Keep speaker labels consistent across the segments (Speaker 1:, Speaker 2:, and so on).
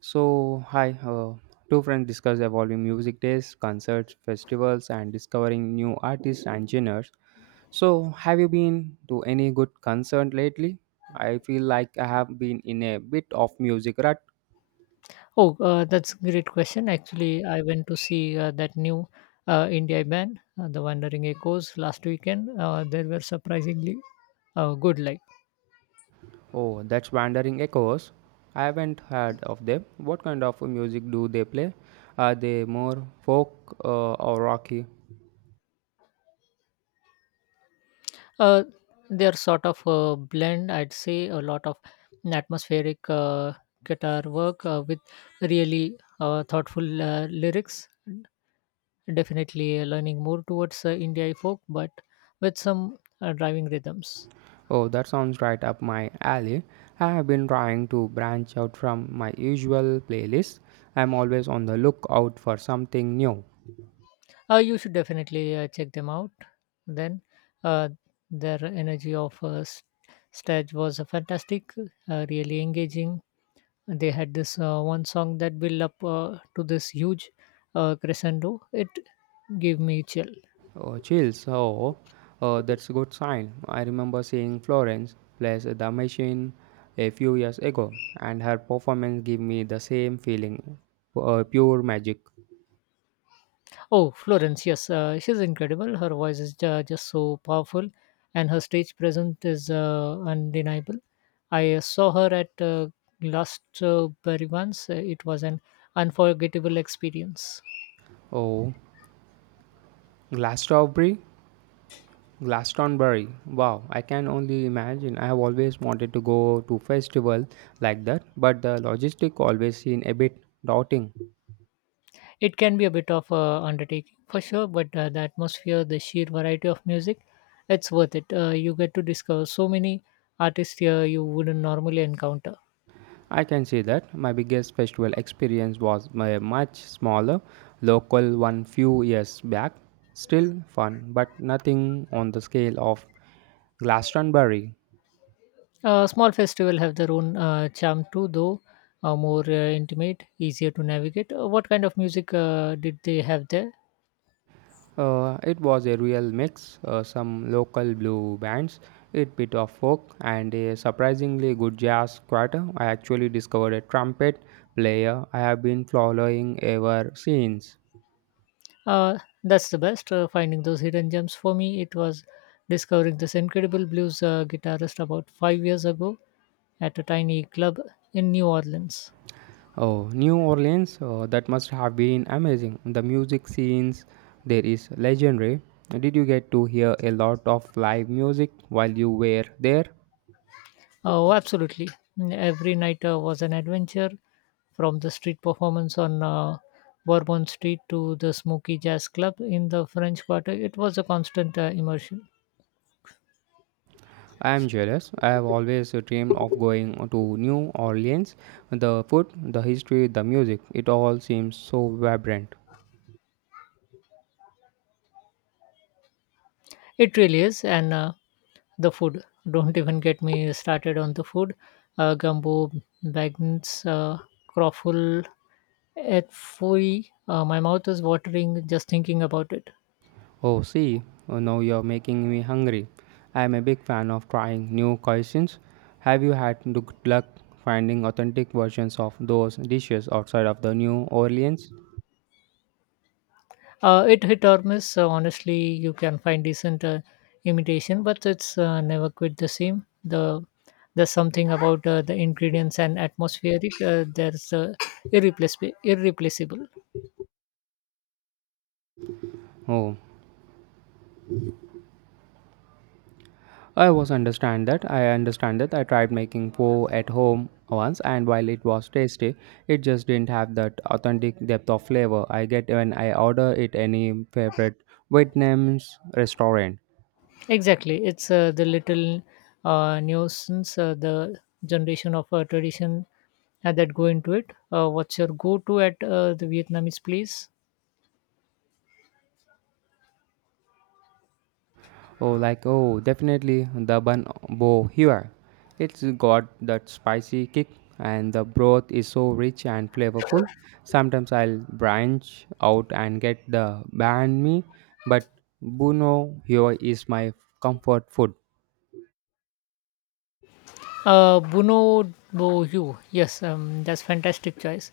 Speaker 1: So, hi, two friends discuss evolving music tastes, concerts, festivals, and discovering new artists and genres. So, have you been to any good concert lately? I feel like I have been in a bit of music rut.
Speaker 2: Oh, that's a great question. Actually, I went to see that new India band, The Wandering Echoes, last weekend. They were surprisingly good.
Speaker 1: Oh, that's Wandering Echoes. I haven't heard of them. What kind of music do they play? Are they more folk or rocky?
Speaker 2: Uh, they're sort of a blend, I'd say, a lot of atmospheric guitar work with really thoughtful lyrics. Definitely leaning more towards India folk, but with some driving rhythms.
Speaker 1: Oh, that sounds right up my alley. I have been trying to branch out from my usual playlist. I'm always on the lookout for something new.
Speaker 2: You should definitely check them out. Then, uh, their energy of stage was fantastic, really engaging. They had this one song that built up to this huge crescendo. It gave me chill.
Speaker 1: Oh, chills. Oh, that's a good sign. I remember seeing Florence plays the machine a few years ago, and her performance gave me the same feeling, pure magic.
Speaker 2: Oh, Florence, yes, she's incredible. Her voice is just so powerful, and her stage presence is undeniable. I saw her at last Berry once. It was an unforgettable experience.
Speaker 1: Oh, Glastonbury Glastonbury. Wow, I can only imagine. I have always wanted to go to festival like that, but the logistic always seem a bit daunting.
Speaker 2: It can be a bit of a undertaking for sure, but the atmosphere, the sheer variety of music, it's worth it. You get to discover so many artists here you wouldn't normally encounter.
Speaker 1: I can see that. My biggest festival experience was my much smaller local one few years back. Still fun, but nothing on the scale of Glastonbury.
Speaker 2: Small festival have their own charm too, though more intimate, easier to navigate. What kind of music did they have there?
Speaker 1: It was a real mix, some local blue bands, a bit of folk, and a surprisingly good jazz quartet. I actually discovered a trumpet player I have been following ever since.
Speaker 2: Uh, that's the best. Finding those hidden gems for me, it was discovering this incredible blues guitarist about 5 years ago at a tiny club in New Orleans.
Speaker 1: Oh, New Orleans, that must have been amazing. The music scenes there is legendary. Did you get to hear a lot of live music while you were there?
Speaker 2: Oh, absolutely. Mm, every night was an adventure from the street performance on Bourbon Street to the Smoky Jazz Club in the French Quarter. It was a constant immersion.
Speaker 1: I am jealous. I have always dreamed of going to New Orleans. The food, the history, the music, it all seems so vibrant.
Speaker 2: It really is. And the food. Don't even get me started on the food. Gumbo, bagons, croffle, et fouille. My mouth is watering just thinking about it.
Speaker 1: Oh, see, now you're making me hungry. I am a big fan of trying new cuisines. Have you had good luck finding authentic versions of those dishes outside of the New Orleans?
Speaker 2: It hit or miss. Honestly, you can find decent imitation, but it's never quite the same. The there's something about the ingredients and atmospheric. There's irreplaceable. Irreplaceable.
Speaker 1: Oh, I was understand that. I understand that. I tried making pho at home once, and while it was tasty, it just didn't have that authentic depth of flavor I get when I order it any favorite Vietnamese restaurant.
Speaker 2: Exactly. It's the little nuisance, the generation of a tradition that go into it. What's your go-to at the Vietnamese place?
Speaker 1: Oh, definitely the bun bo here. It's got that spicy kick, and the broth is so rich and flavorful. Sometimes I'll branch out and get the banh mi, but Buno here is my comfort food.
Speaker 2: Bruno Boyu. Yes, that's fantastic choice.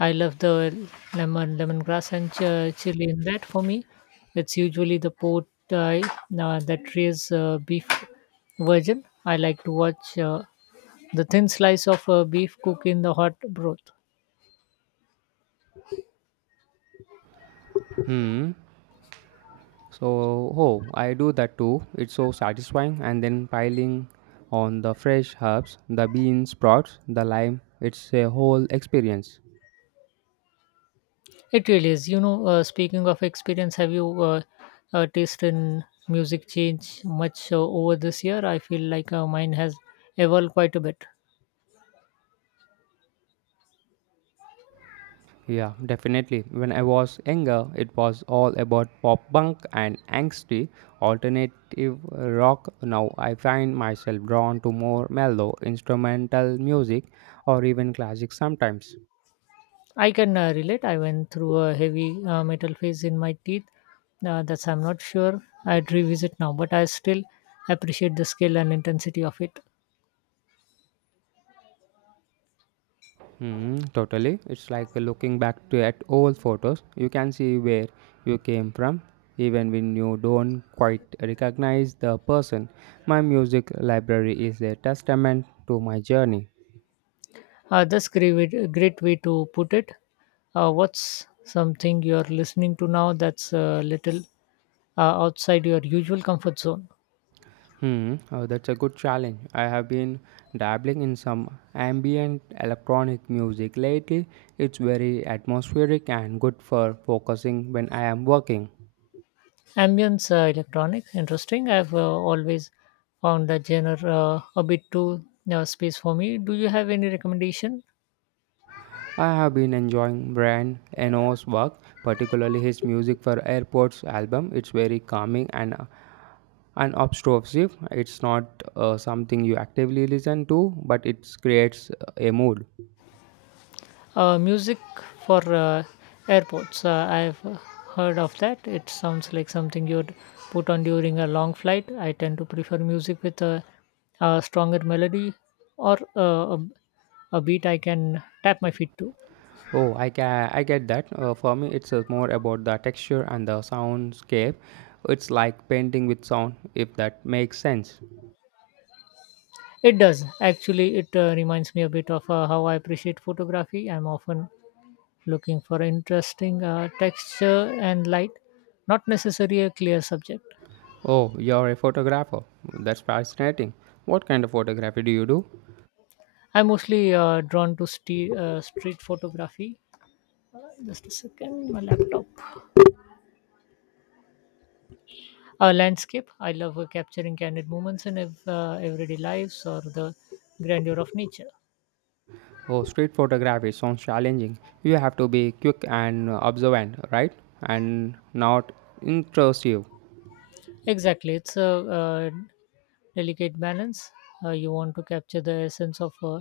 Speaker 2: I love the lemon, lemongrass, and chili in that. For me, it's usually the pot that raises beef version. I like to watch the thin slice of beef cook in the hot broth.
Speaker 1: Hmm. So, oh, I do that too. It's so satisfying. And then piling on the fresh herbs, the bean sprouts, the lime. It's a whole experience.
Speaker 2: It really is. You know, speaking of experience, have you taste in music change much over this year? I feel like mine has evolved quite a bit.
Speaker 1: Yeah, definitely. When I was younger, it was all about pop punk and angsty alternative rock. Now I find myself drawn to more mellow instrumental music or even classic sometimes.
Speaker 2: I can relate. I went through a heavy metal phase in my teeth. That's I'm not sure I'd revisit now, but I still appreciate the skill and intensity of it.
Speaker 1: Hmm, totally. It's like looking back to at old photos. You can see where you came from, even when you don't quite recognize the person. My music library is a testament to my journey.
Speaker 2: That's great, great way to put it. What's something you're listening to now that's a little outside your usual comfort zone?
Speaker 1: Hmm, oh, that's a good challenge. I have been dabbling in some ambient electronic music lately. It's very atmospheric and good for focusing when I am working.
Speaker 2: Ambience electronic, interesting. I've always found that genre a bit too space for me. Do you have any recommendation?
Speaker 1: I have been enjoying Brian Eno's work, particularly his music for Airports album. It's very calming and unobtrusive. It's not something you actively listen to, but it creates a mood.
Speaker 2: Music for airports. I've heard of that. It sounds like something you'd put on during a long flight. I tend to prefer music with a stronger melody or a beat I can tap my feet to.
Speaker 1: Oh, I get that. For me, it's more about the texture and the soundscape. It's like painting with sound, if that makes sense.
Speaker 2: It does. Actually, it reminds me a bit of how I appreciate photography. I'm often looking for interesting texture and light, not necessarily a clear subject.
Speaker 1: Oh, you're a photographer. That's fascinating. What kind of photography do you do?
Speaker 2: I'm mostly drawn to street photography. Just a second, my laptop. Landscape. I love capturing candid moments in everyday lives or the grandeur of nature.
Speaker 1: Oh, street photography sounds challenging. You have to be quick and observant, right? And not intrusive.
Speaker 2: Exactly, it's a delicate balance. You want to capture the essence of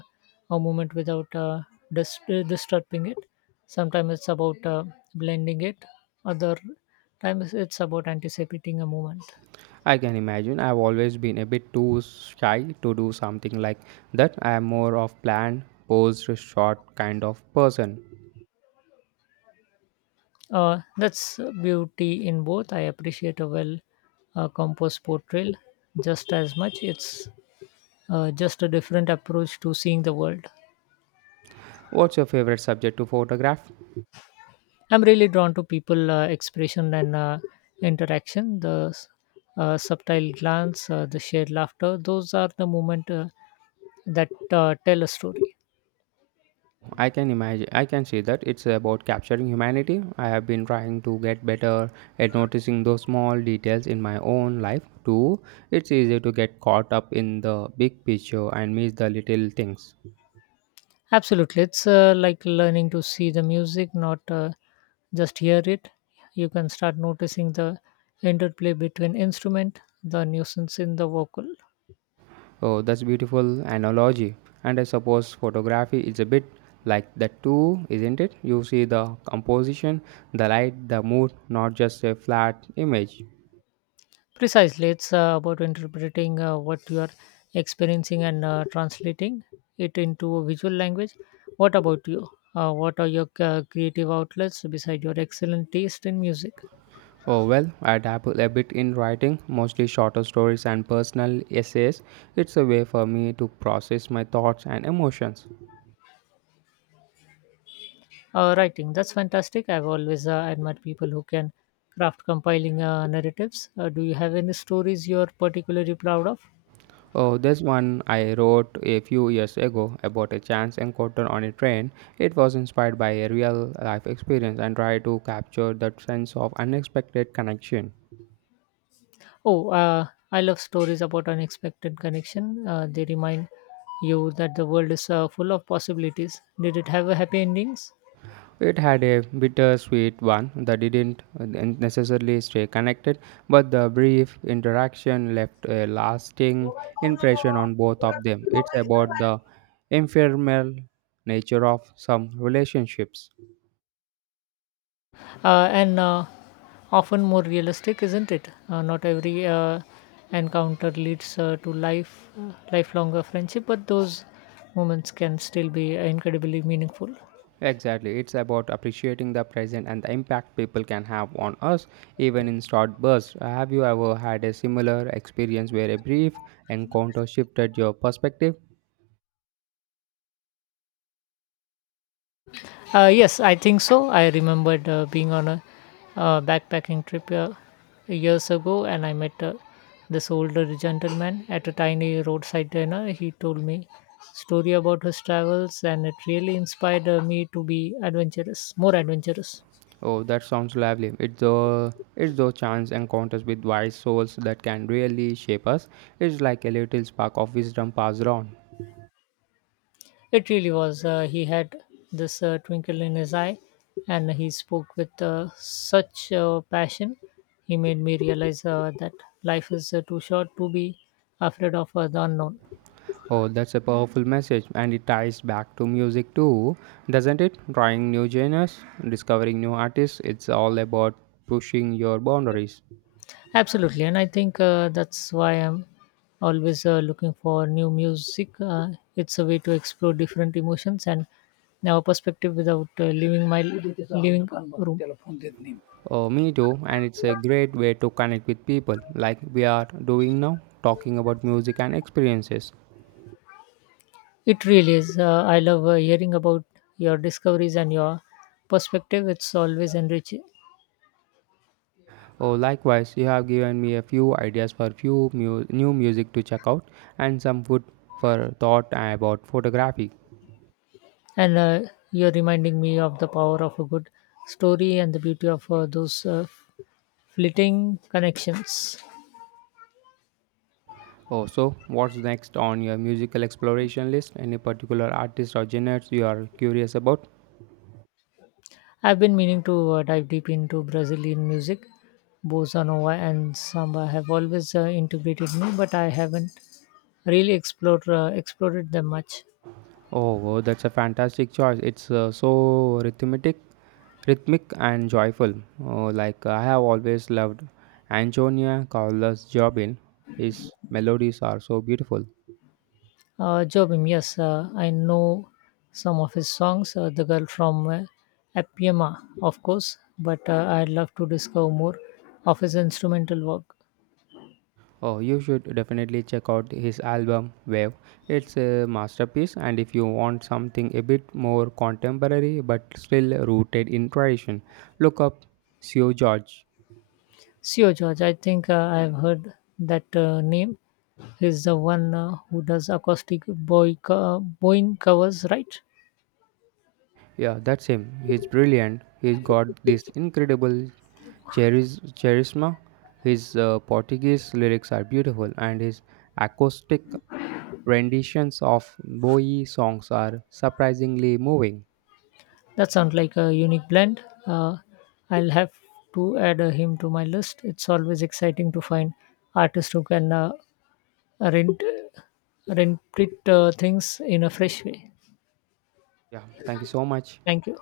Speaker 2: a moment without disturbing it. Sometimes it's about blending it. Other times it's about anticipating a moment.
Speaker 1: I can imagine. I've always been a bit too shy to do something like that. I am more of planned, posed, short kind of person.
Speaker 2: That's beauty in both. I appreciate a well composed portrayal just as much. It's just a different approach to seeing the world.
Speaker 1: What's your favorite subject to photograph?
Speaker 2: I'm really drawn to people expression and interaction, the subtle glance, the shared laughter. Those are the moment that tell a story.
Speaker 1: I can imagine, I can see that it's about capturing humanity. I have been trying to get better at noticing those small details in my own life too. It's easy to get caught up in the big picture and miss the little things.
Speaker 2: Absolutely, it's like learning to see the music, not just hear it. You can start noticing the interplay between instrument, the nuisance in the vocal.
Speaker 1: Oh, that's beautiful analogy. And I suppose photography is a bit like that too, isn't it? You see the composition, the light, the mood, not just a flat image.
Speaker 2: Precisely, it's about interpreting what you are experiencing and translating it into a visual language. What about you? What are your creative outlets beside your excellent taste in music?
Speaker 1: Oh, well, I dabble a bit in writing, mostly shorter stories and personal essays. It's a way for me to process my thoughts and emotions.
Speaker 2: Writing, that's fantastic. I've always admired people who can craft compiling narratives. Do you have any stories you're particularly proud of?
Speaker 1: Oh, this one I wrote a few years ago about a chance encounter on a train. It was inspired by a real life experience and tried to capture that sense of unexpected connection.
Speaker 2: Oh, I love stories about unexpected connection. They remind you that the world is full of possibilities. Did it have a happy endings?
Speaker 1: It had a bittersweet one that didn't necessarily stay connected, but the brief interaction left a lasting impression on both of them. It's about the ephemeral nature of some relationships.
Speaker 2: And often more realistic, isn't it? Not every encounter leads to life lifelong friendship, but those moments can still be incredibly meaningful.
Speaker 1: Exactly, it's about appreciating the present and the impact people can have on us, even in short bursts. Have you ever had a similar experience where a brief encounter shifted your perspective?
Speaker 2: Yes, I think so. I remembered being on a backpacking trip years ago, and I met this older gentleman at a tiny roadside dinner. He told me story about his travels, and it really inspired me to be adventurous, more adventurous.
Speaker 1: Oh, that sounds lovely. It's those chance encounters with wise souls that can really shape us. It's like a little spark of wisdom passed on.
Speaker 2: It really was. He had this twinkle in his eye, and he spoke with such passion. He made me realize that life is too short to be afraid of the unknown.
Speaker 1: Oh, that's a powerful message, and it ties back to music too, doesn't it? Trying new genres, discovering new artists. It's all about pushing your boundaries.
Speaker 2: Absolutely, and I think that's why I'm always looking for new music. It's a way to explore different emotions and our perspective without leaving my living room.
Speaker 1: Oh, me too, and it's a great way to connect with people, like we are doing now, talking about music and experiences.
Speaker 2: It really is. I love hearing about your discoveries and your perspective. It's always enriching,
Speaker 1: Oh, likewise, you have given me a few ideas for new music to check out and some food for thought about photography.
Speaker 2: and you're reminding me of the power of a good story and the beauty of those fleeting connections.
Speaker 1: Oh, so what's next on your musical exploration list? Any particular artists or genres you are curious about?
Speaker 2: I've been meaning to dive deep into Brazilian music. Bossa Nova and Samba have always integrated me, but I haven't really explored them much.
Speaker 1: Oh, that's a fantastic choice. It's so rhythmic, and joyful. Oh, I have always loved Antonia Carlos Jobim. His melodies are so beautiful.
Speaker 2: Jobim, yes, I know some of his songs. The girl from Appiama, of course, but I'd love to discover more of his instrumental work.
Speaker 1: Oh, you should definitely check out his album Wave. It's a masterpiece, and if you want something a bit more contemporary but still rooted in tradition, look up Seo George.
Speaker 2: Sio George, I think I've heard that name. He's the one who does acoustic Boeing covers, right?
Speaker 1: Yeah, that's him. He's brilliant. He's got this incredible charisma. His Portuguese lyrics are beautiful, and his acoustic renditions of Bowie songs are surprisingly moving.
Speaker 2: That sounds like a unique blend. Uh, I'll have to add him to my list. It's always exciting to find artists who can rent, rent things in a fresh way.
Speaker 1: Yeah, thank you so much.
Speaker 2: Thank you.